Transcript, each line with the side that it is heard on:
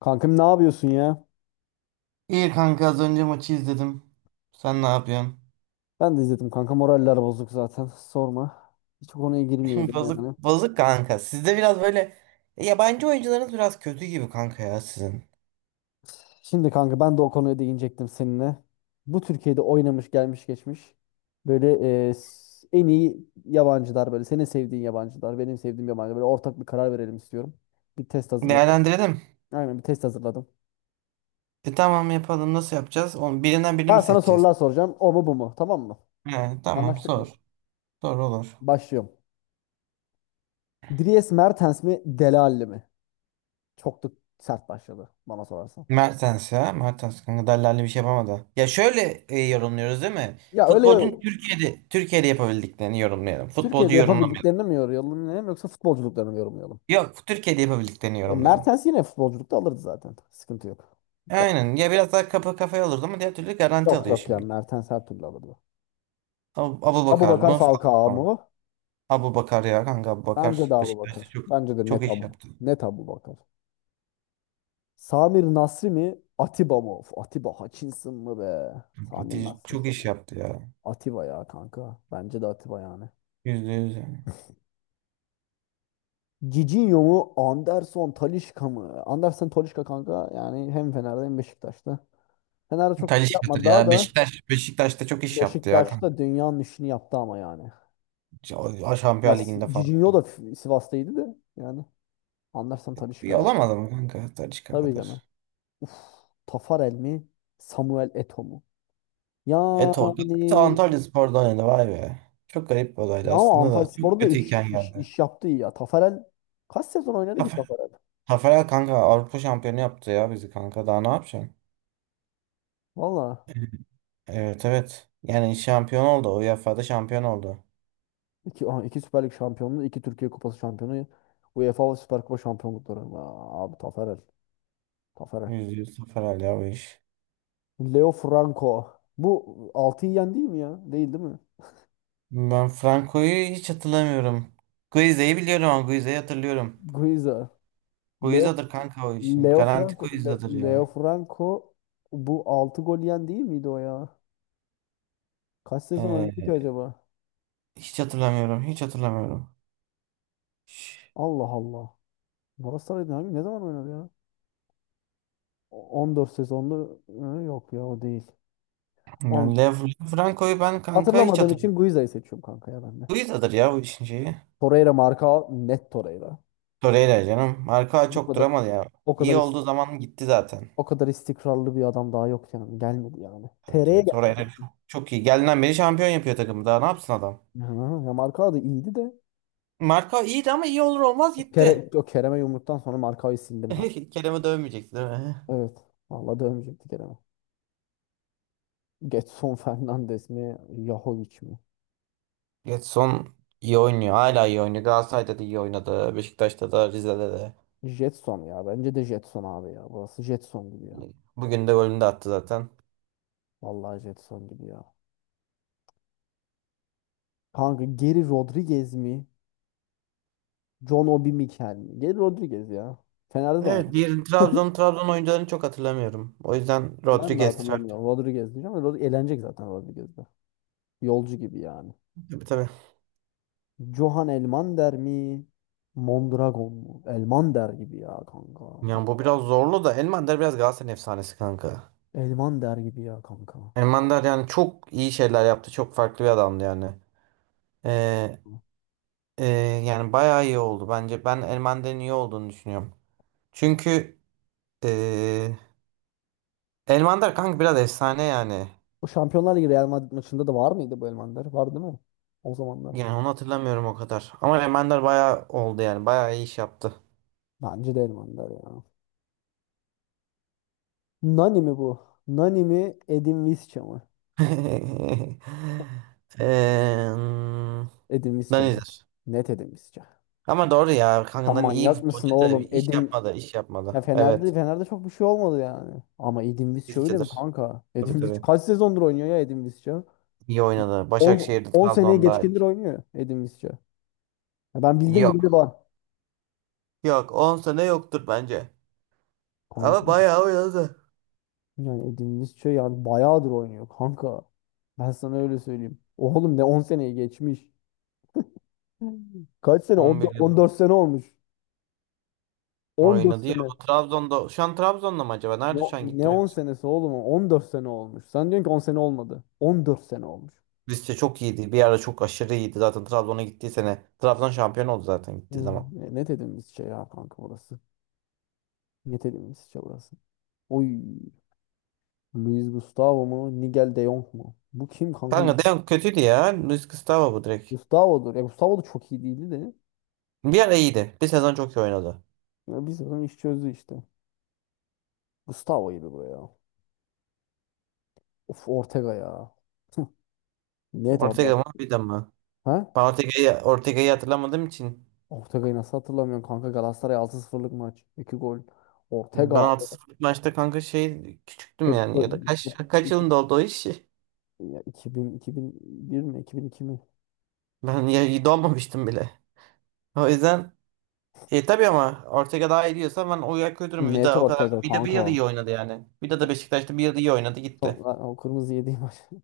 left: Kankam ne yapıyorsun ya?
right: İyi kanka az önce maçı izledim. Sen ne yapıyorsun?
left: Ben de izledim kanka, moraller bozuk zaten, sorma. Hiç o konuya girmeyelim
right: Bozuk,
left: yani.
right: bozuk kanka. Sizde biraz böyle. Yabancı oyuncularınız biraz kötü gibi kanka ya sizin.
left: Şimdi kanka ben de o konuya değinecektim seninle. Bu Türkiye'de oynamış gelmiş geçmiş. Böyle en iyi yabancılar, böyle senin sevdiğin yabancılar, benim sevdiğim yabancılar, böyle ortak bir karar verelim istiyorum. Bir test hazırladım.
right: Değerlendirelim.
left: Aynen, bir test hazırladım.
right: Tamam, yapalım. Nasıl yapacağız? Onu, birinden birini mi
left: Ben sana
right: seçeceğiz?
left: sorular soracağım, o mu bu mu, tamam mı? Tamam.
right: He, tamam,
left: Anlaştık
right: sor.
left: mı?
right: Sor, olur.
left: Başlıyorum. Dries Mertens mi Dele Alli mi? Çok da sert başladı bana sorarsan.
right: Mertens ya. Mertens kanka Daller'le bir şey yapamadı. Ya şöyle, yorumluyoruz değil mi?
left: Ya, öyle öyle.
right: Futbolcunun Türkiye'de yapabildiklerini yorumlayalım. Futbolcu
left: Türkiye'de
right: yorumlamayalım.
left: yapabildiklerini mi yorumlayalım yoksa futbolculuklarını mı yorumlayalım?
right: Yok, Türkiye'de yapabildiklerini
left: E,
right: yorumlayalım.
left: Mertens yine futbolculukta alırdı zaten. Sıkıntı yok. Ta-
right: Aynen. Ya biraz daha kapı kafaya olurdu ama diğer türlü garanti
left: Yok
right: alıyor
left: yok, yani
right: şimdi.
left: Mertens her türlü alırdı.
right: Abubakar
left: Abubakar
right: mı?
left: Falcao
right: Fatma
left: mu?
right: mı? Abubakar ya kanka,
left: Bence
right: Abubakar
left: de
right: Beşiktaş'ta
left: Abubakar.
right: çok
left: Bence de
right: çok
left: net
right: iş
left: Abu.
right: yaptı.
left: Net Abubakar. Samir Nasri mi? Atiba mı? Of, Atiba Hutchinson mı be? Samir
right: Fatih
left: Nasri
right: çok
left: kim
right: iş
left: ya?
right: yaptı ya.
left: Atiba ya kanka. Bence de Atiba yani.
right: %100 yani.
left: Cicinho mu? Anderson Talisca mı? Anderson Talisca kanka, yani hem Fener'de hem Beşiktaş'ta. Fener'de çok bir şey
right: Talisca'dır
left: yapmadı, daha
right: ya.
left: da
right: Beşiktaş'ta çok iş yaptı ya kanka.
left: Beşiktaş'ta dünyanın işini yaptı ama yani.
right: Ş-
left: Ya
right: Şampiyon Ligi'nde falan.
left: Cicinho da Sivas'taydı da yani. Anlarsan Talisca
right: İyi
left: ya.
right: olamadı mı kanka Talisca
left: Tabii
right: kadar?
left: canım. Tafarel mi? Samuel Eto'o mu?
right: Eto.
left: Yani,
right: Eto Antalyaspor'da oynadı, vay be. Çok garip bir olaydı
left: ya ama
right: aslında da. Çok
left: Antalyaspor'da da iş,
right: kötüyken
left: iş,
right: geldi.
left: iş yaptı iyi ya. Tafarel kaç sezon oynadı ki
right: Tafer.
left: Tafarel?
right: Taferel kanka Avrupa şampiyonu yaptı ya bizi kanka. Daha ne yapacaksın?
left: Valla
right: Evet, evet. Yani şampiyon oldu. UEFA'da şampiyon oldu.
left: iki Süper Lig şampiyonluğu, 2 Türkiye Kupası şampiyonu, UEFA Süper Kupa şampiyonlukları. Aa, abi Tafarel. Tafarel.
right: %100 sıfır, hala o iş.
left: Leo Franco. Bu 6'yı yendi mi ya? Değil mi?
right: Ben Franco'yu hiç hatırlamıyorum. Guize'yi biliyorum, ama Guize'yi hatırlıyorum.
left: Guiza. Leo
right: Guiza'dır kanka o işin.
left: Leo
right: Garanti
left: Franco,
right: Guiza'dır
left: Leo
right: ya.
left: Franco, bu 6 gol yiyen değil miydi o ya? Kaç sezon oynadı
right: He,
left: ki acaba?
right: hiç hatırlamıyorum. Hiç hatırlamıyorum. Şş,
left: Allah Allah. Galatasaray'da ne zaman oynadı ya? 14 sezonda. Hı, yok ya, o değil. Allah.
right: Yani Franco'yu ben kanka hiç
left: Hatırlamadığım
right: hatırlamıyorum.
left: için Guiza'yı seçiyorum kanka ya, ben de.
right: Guiza'dır ya bu işin şeyi.
left: Torreira marka, net Torreira.
right: Torreira canım. Arka
left: Bu
right: çok
left: kadar
right: duramadı ya.
left: o
right: İyi
left: kadar is-
right: olduğu zaman gitti zaten.
left: o kadar istikrarlı bir adam daha yok yani. Gelmedi yani.
right: Tabii,
left: TR'ye
right: tabii. Torreira
left: gelmedi.
right: çok, çok iyi. Geldiğinden beri şampiyon yapıyor takımı. Daha ne yapsın adam?
left: Hı, ya marka da iyiydi de.
right: Marka iyiydi, ama iyi olur olmaz gitti.
left: O Kerem'e yumruktan sonra markayı sildim ha.
right: Kerem'e dövmeyecekti değil mi?
left: Evet. Vallahi dövmeyecekti Kerem'e. Getson Fernandes mi? Yahovic mi?
right: Getson iyi oynuyor. Hala iyi oynuyor. Galatasaray'da da iyi oynadı. Beşiktaş'ta da, Rize'de de.
left: Jetson ya. Bence de Jetson abi ya. Burası Jetson gibi ya.
right: Bugün de golünü de attı zaten.
left: Vallahi Jetson gibi ya. Kanka, Geri Rodriguez mi? John Obi Mikel mi? Geri Rodriguez ya. Fener'de de
right: Evet,
left: oynadı.
right: diğer Trabzon oyuncularını çok hatırlamıyorum. O yüzden
left: Ben de
right: Rodriguez Trabzon.
left: hatırlamıyorum. Rodriguez diyeceğim, ama Rod eğlenecek zaten Rodriguez'de. Yolcu gibi yani.
right: Tabii, tabii.
left: Johan Elmander mi? Mondragon mu? Elmander gibi ya kanka.
right: Yani bu biraz zorlu da, Elmander biraz Galatasaray efsanesi kanka.
left: Elmander gibi ya kanka.
right: Elmander yani çok iyi şeyler yaptı. Çok farklı bir adamdı yani. Ee, e, Yani bayağı iyi oldu bence. Ben Elmander'in iyi olduğunu düşünüyorum. Çünkü ee, Elmander kanka biraz efsane yani.
left: Bu Şampiyonlar Ligi Real Madrid maçında da var mıydı bu Elmander? Var, değil mi? O zamanlar.
right: Yani onu hatırlamıyorum o kadar. Ama Remender bayağı oldu yani. Bayağı iyi iş yaptı.
left: Bence de Elmander ya. Nani mi bu? Nani mi Edin Visca mı?
right: Eee
left: Edin Visca net.
right: Danizer.
left: Net Edin Visca.
right: Ama doğru ya. Kanka
left: Sen
right: Dani iyi bir
left: manyak mısın
right: futbolcu da
left: oğlum?
right: iş
left: Edin
right: yapmadı. İş
left: ya,
right: yapmadı.
left: Fener'de
right: Evet.
left: Fener'de çok bir şey olmadı yani. Ama Edin Visca öyle mi
right: İşçidir.
left: kanka?
right: Tabii,
left: Edin Visca
right: tabii.
left: kaç sezondur oynuyor ya, Edin Visca?
right: İyi oynadı.
left: On
right: Başakşehir'de,
left: On seneye
right: Trabzon'da.
left: geçkindir oynuyor Edin Visca. Ya ben bildim bildi
right: Yok.
left: var.
right: Yok. 10 sene yoktur bence. Ama
left: Kanka,
right: bayağı oynadı.
left: yani Edin Visca yani bayağıdır oynuyor kanka. Ben sana öyle söyleyeyim. Oğlum, ne 10 seneye geçmiş. Kaç sene?
right: 11 yıl
left: 14 sene olmuş. 14
right: oynadı ya.
left: sene.
right: Bu Trabzon'da. Şu an Trabzon'da mı acaba?
left: Ne,
right: Nerede şu an
left: ne
right: gittim?
left: 10 senesi oğlum? O? 14 sene olmuş. Sen diyorsun ki 10 sene olmadı. 14 sene olmuş.
right: Rize çok iyiydi. Bir ara çok aşırı iyiydi. Zaten Trabzon'a gittiği sene. Trabzon şampiyon oldu zaten
left: Hı,
right: gittiği zaman.
left: ne dediğimiz şey ya kanka burası. Ne dediğimiz şey burası. Oy. Luis Gustavo mu? Nigel de Jong mu? Bu kim kanka?
right: Kanka Deon kötüydü ya. Luis Gustavo bu, direkt.
left: Gustavo'dur. Ya Gustavo da çok iyi değildi de.
right: Bir ara iyiydi. Bir sezon çok iyi oynadı.
left: Ya biz zaten iş çözdü işte. Gustavo'ydu bu ya. Of, Ortega ya. Hı, net abi ya.
right: Ortega mı bir de mi?
left: Ha?
right: Ben Ortega'yı hatırlamadığım için
left: Ortega'yı nasıl hatırlamıyorum kanka? Galatasaray altı sıfırlık maç. 2 gol.
right: ben
left: Ortega.
right: altı 0 maçta kanka şey küçüktüm
left: Çö-
right: yani, ya da kaç
left: çö-
right: kaç yılında oldu o iş?
left: Ya 2000, 2001 mi? 2002 mi?
right: Ben ya doğmamıştım bile. O yüzden tabii, ama Ortega daha iyi diyorsa ben o yer kötü mü?
left: Net
right: Vida o kadar
left: Ortega
right: Vida bir
left: kanka.
right: yıl iyi oynadı yani. Vida da Beşiktaş'ta bir yıl iyi oynadı, gitti.
left: Sonra o kırmızı yediği maç.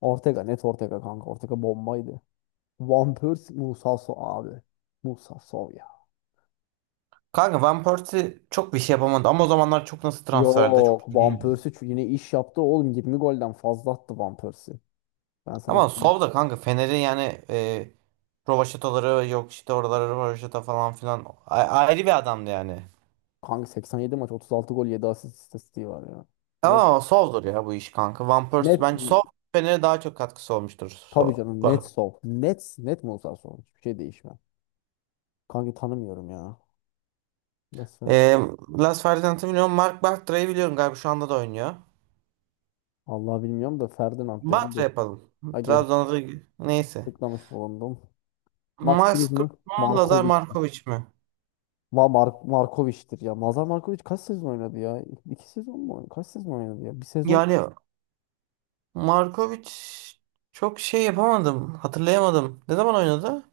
left: Ortega, net Ortega kanka. Ortega bombaydı. Van Persie, Musa Sow abi. Musa Sow ya.
right: Kanka Van Persie çok bir şey yapamadı, ama o zamanlar çok nasıl transferde çok.
left: Yok Van
right: Hmm.
left: Persie, çünkü yine iş yaptı oğlum. 20 golden fazla attı Van Persie. Ben sana
right: Ama Sol
left: söyleyeyim.
right: da kanka Fener'in yani, Rovaşatoları yok işte oraları, Rovaşata falan filan, ayrı bir adamdı yani.
left: Kanka, 87 maç 36 gol 7 asist istatistiği var ya. Yok,
right: Ama Sol'dur ya bu iş kanka. Van Persie
left: net
right: bence Sol Fener'e daha çok katkısı olmuştur.
left: tabii
right: Sol.
left: canım, net Sow. Net Musa Sow. Hiçbir şey değişmez. Kanka, tanımıyorum ya. Resmen.
right: E, Las Ferdinand'ı biliyorum. Mark Bartra'yı biliyorum galiba, şu anda da oynuyor.
left: Allah, bilmiyorum da Ferdinand dedim
right: Bartra
left: geçtim.
right: yapalım.
left: Aga,
right: Trabzon'da, neyse.
left: tıklamış bulundum. Max
right: Max
left: Kruse mü?
right: Kruse mu, Lazar
left: Markovic mi?
right: Markovic mi?
left: Va Mar Markovic'tir ya. Mazar Markovic kaç sezon oynadı ya? 2 sezon mu oynadı? Kaç sezon oynadı ya? Bir sezon
right: Yani Markovic çok şey yapamadım. Hatırlayamadım. Ne zaman oynadı?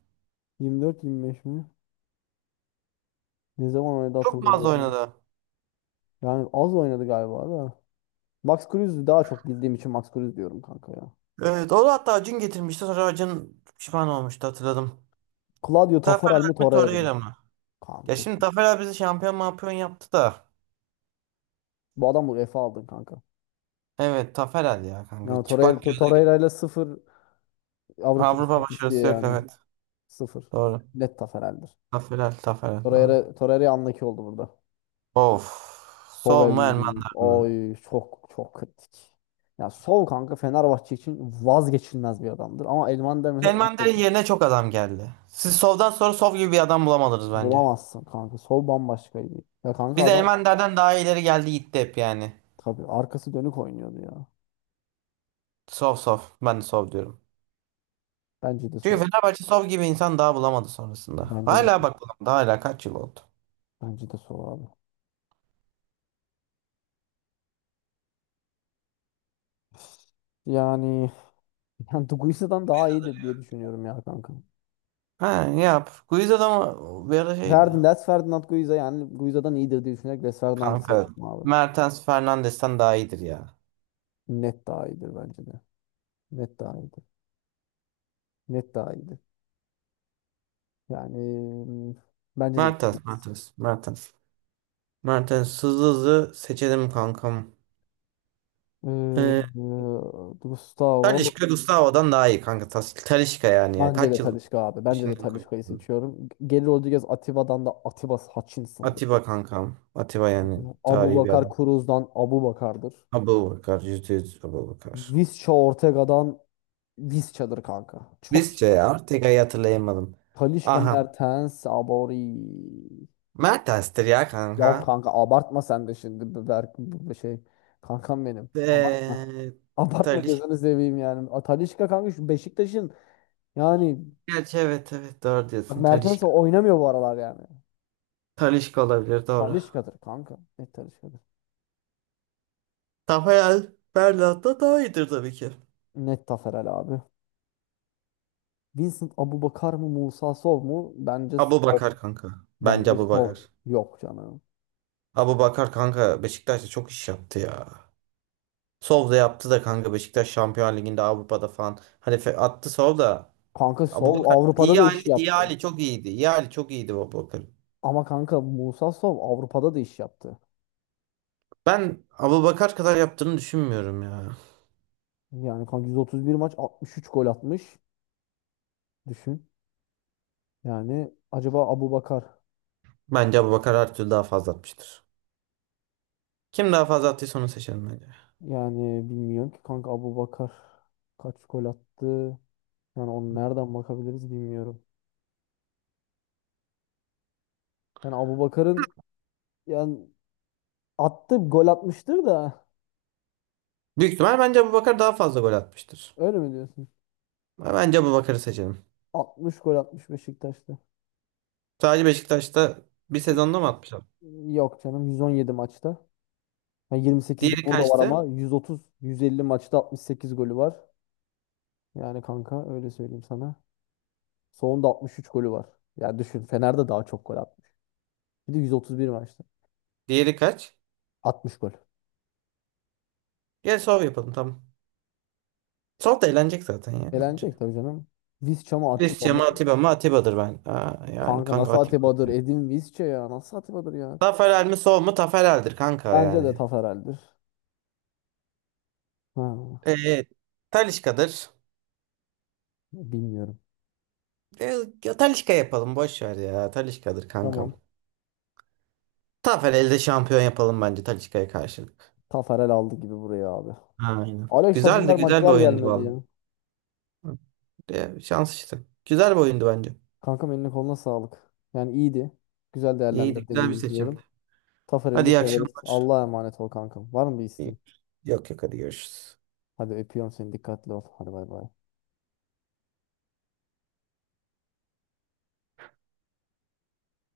left: 24-25 mi? Ne zaman oynadı
right: Çok fazla
left: hatırlamıyorum.
right: oynadı.
left: Yani az oynadı galiba da. Max Kruse'ü daha çok bildiğim için Max Kruse diyorum kanka ya.
right: Evet, o da hatta Acun getirmişti. Sonra Acun pişman olmuştu, hatırladım.
left: Claudio Taffarel
right: Taferel
left: mi
right: mi,
left: Torreira mı?
right: Torreira mı? Ya
left: Kanka,
right: şimdi
left: şimdi.
right: Taferel bizi şampiyon mampiyon yaptı da.
left: Bu adam UEFA aldın kanka.
right: Evet, Taferel ya
left: Yani
right: kanka.
left: Torreira,
right: Çıplak gözle
left: Torreira ile sıfır Avrupa
right: Avrupa
left: istatistiği
right: başarısı yok,
left: yani.
right: evet.
left: Sıfır.
right: Doğru.
left: Net Taffarel'dir.
right: Taferel, Taferel, doğru.
left: Torreira anlaki oldu burada.
right: Of. Sov mu,
left: Sobel,
right: Elmander mi?
left: oy çok çok kritik. Ya Sol kanka Fenerbahçe için vazgeçilmez bir adamdır. Ama Elmander mesela
right: Elmander'in yerine çok adam geldi. Siz Sov'dan sonra Sov gibi bir adam bulamadınız bence.
left: bulamazsın kanka. Sol bambaşkaydı. Ya kanka
right: Biz
left: adam,
right: Elmander'den daha ileri geldi gitti hep yani.
left: tabii arkası dönük oynuyordu ya.
right: Sov, sov. Ben de sov diyorum.
left: Bence de
right: Çünkü
left: Sol.
right: Fenerbahçe sov gibi insan daha bulamadı sonrasında.
left: Bence de
right: Hala bak, bulamadı. Hala kaç yıl oldu.
left: bence de Sol abi. Yani, yani Guiza'dan daha
right: Guiza'dır
left: iyidir diye
right: ya.
left: düşünüyorum ya kanka.
right: Ha, yap. Guiza da mı bir ara şeydi.
left: Les Ferdinand Guiza, yani Guiza'dan iyidir diye düşünerek Les Ferdinand'ı
right: Kanka.
left: seçtim abi.
right: Mertens Fernandes'ten daha iyidir ya.
left: Net daha iyidir bence de. Net daha iyidir. Net daha iyiydi. Yani, bence de,
right: Mertens,
left: evet.
right: Mertens, Mertens. Mertens hızlı hızlı seçelim kankam.
left: Ee,
right: Ee,
left: Gustavo,
right: Talisca Gustavo'dan daha iyi kanka. Talisca yani.
left: bence de
right: Kaç yıl
left: Talisca abi. Bence de
right: işinden
left: Talisca'yı
right: koydum.
left: seçiyorum. Gelir Rodriguez Atiba'dan da, Atiba Hutchinson'dır.
right: Atiba kankam. Atiba yani,
left: Abu
right: tarihi bir
left: Bakar
right: adam.
left: Cruz'dan, Abu Bakar'dır.
right: Abubakar, yüzde yüz Abubakar.
left: Visca Ortega'dan, Visca'dır kanka. Çok iyi
right: Visca
left: ya.
right: ya. Tek ayı hatırlayamadım.
left: Talisca
right: Aha.
left: Mertens Abori.
right: Mertens'tir ya
left: Ya
right: kanka.
left: kanka abartma sen de şimdi. Bu Berk, bu şey. Kankam benim. Abartma.
right: Eee
left: Abartma
right: Taliş.
left: gözünü seveyim yani. A, Talisca kanka, şu Beşiktaş'ın. Yani
right: Gerçi evet, evet, doğru
left: bak,
right: diyorsun.
left: Mertens
right: Talişka.
left: oynamıyor bu aralar yani.
right: Talişka olabilir, doğru.
left: Talisca'dır kanka. Net Talisca'dır.
right: Rafael Berlat da daha iyidir tabii ki.
left: Net Taferel abi. Vincent Abubakar mı Musa Sol mu? Bence
right: Abu
left: Sol.
right: Bakar kanka. Bence
left: Bence
right: Abu
left: Sol.
right: Bakar.
left: Yok canım.
right: Abu Bakar kanka Beşiktaş'ta çok iş yaptı ya. Sol da yaptı da kanka, Beşiktaş Şampiyon Ligi'nde, Avrupa'da falan. Hani, attı sol da.
left: Kanka
right: Abu
left: Sol
right: Bakar
left: Avrupa'da
right: iyi
left: da
right: hali
left: iş
right: iyi
left: yaptı.
right: hali çok iyiydi. İyi hali çok iyiydi Abu Bakar.
left: Ama kanka Musa Sol Avrupa'da da iş yaptı.
right: Ben Abubakar kadar yaptığını düşünmüyorum ya.
left: Yani kanka 131 maç 63 gol atmış. Düşün. Yani acaba Abubakar,
right: Bence Abubakar her türlü daha fazla atmıştır. Kim daha fazla attıysa onu seçelim bence.
left: yani bilmiyorum ki kanka, Abubakar kaç gol attı? Yani onu nereden bakabiliriz bilmiyorum. Yani Abubakar'ın, yani attı, gol atmıştır da,
right: Büyük ihtimal bence Abubakar daha fazla gol atmıştır.
left: öyle mi diyorsun?
right: Ama bence Abubakar'ı seçelim.
left: 60 gol atmış Beşiktaş'ta.
right: Sadece Beşiktaş'ta bir
left: Sek-
right: sezonda mı atmış abi?
left: Yok canım, 117 maçta. Ha, 28'de
right: Diğeri
left: burada var
right: kaçtı?
left: ama 130 150 maçta 68 golü var. Yani kanka öyle söyleyeyim sana. Sonunda 63 golü var. Ya düşün, Fener'de daha çok gol atmış. Bir de 131 maçta
right: Diğeri kaç?
left: 60 gol.
right: Gel sol yapalım, tamam. Sol da eğlenecek zaten ya, bence.
left: Elenecek tabii canım. Visca mı Atiba
right: Christian mı,
left: mı?
right: Atiba mı? Atiba'dır ben. Aa, yani
left: Kanka,
right: kanka
left: nasıl
right: Atiba.
left: Atiba'dır? Edin Visca ya. Nasıl Atiba'dır ya?
right: Taferel mi, sol mu? Taferel'dir kanka
left: Bence de
right: yani.
left: Taferel'dir. Ha,
right: Ee, Talisca'dır.
left: bilmiyorum.
right: E, Ya Talisca yapalım, boş ver ya. Talisca'dır kankam.
left: Tamam.
right: Taferel'de şampiyon yapalım bence Talisca'ya karşılık.
left: Tafarel aldı gibi buraya abi.
right: Aynen.
left: Alex Hacılar
right: Güzeldi, güzel bir
left: Macılar
right: oyundu
left: gelmedi
right: valla.
left: ya.
right: Şans işte. Güzel bir oyundu bence.
left: Kankam, eline koluna sağlık. Yani iyiydi. Güzel
right: İyiydi, güzel bir
left: değerlendirdiğimizi
right: seçimdi.
left: düşünüyorum. Tafarel'i
right: Hadi,
left: de
right: iyi
left: severiz.
right: akşamlar.
left: Allah'a emanet ol kankam. Var mı bir
right: İyi.
left: isteğin?
right: Yok, yok, hadi görüşürüz.
left: Hadi, öpüyorum seni. Dikkatli ol. Hadi bay bay.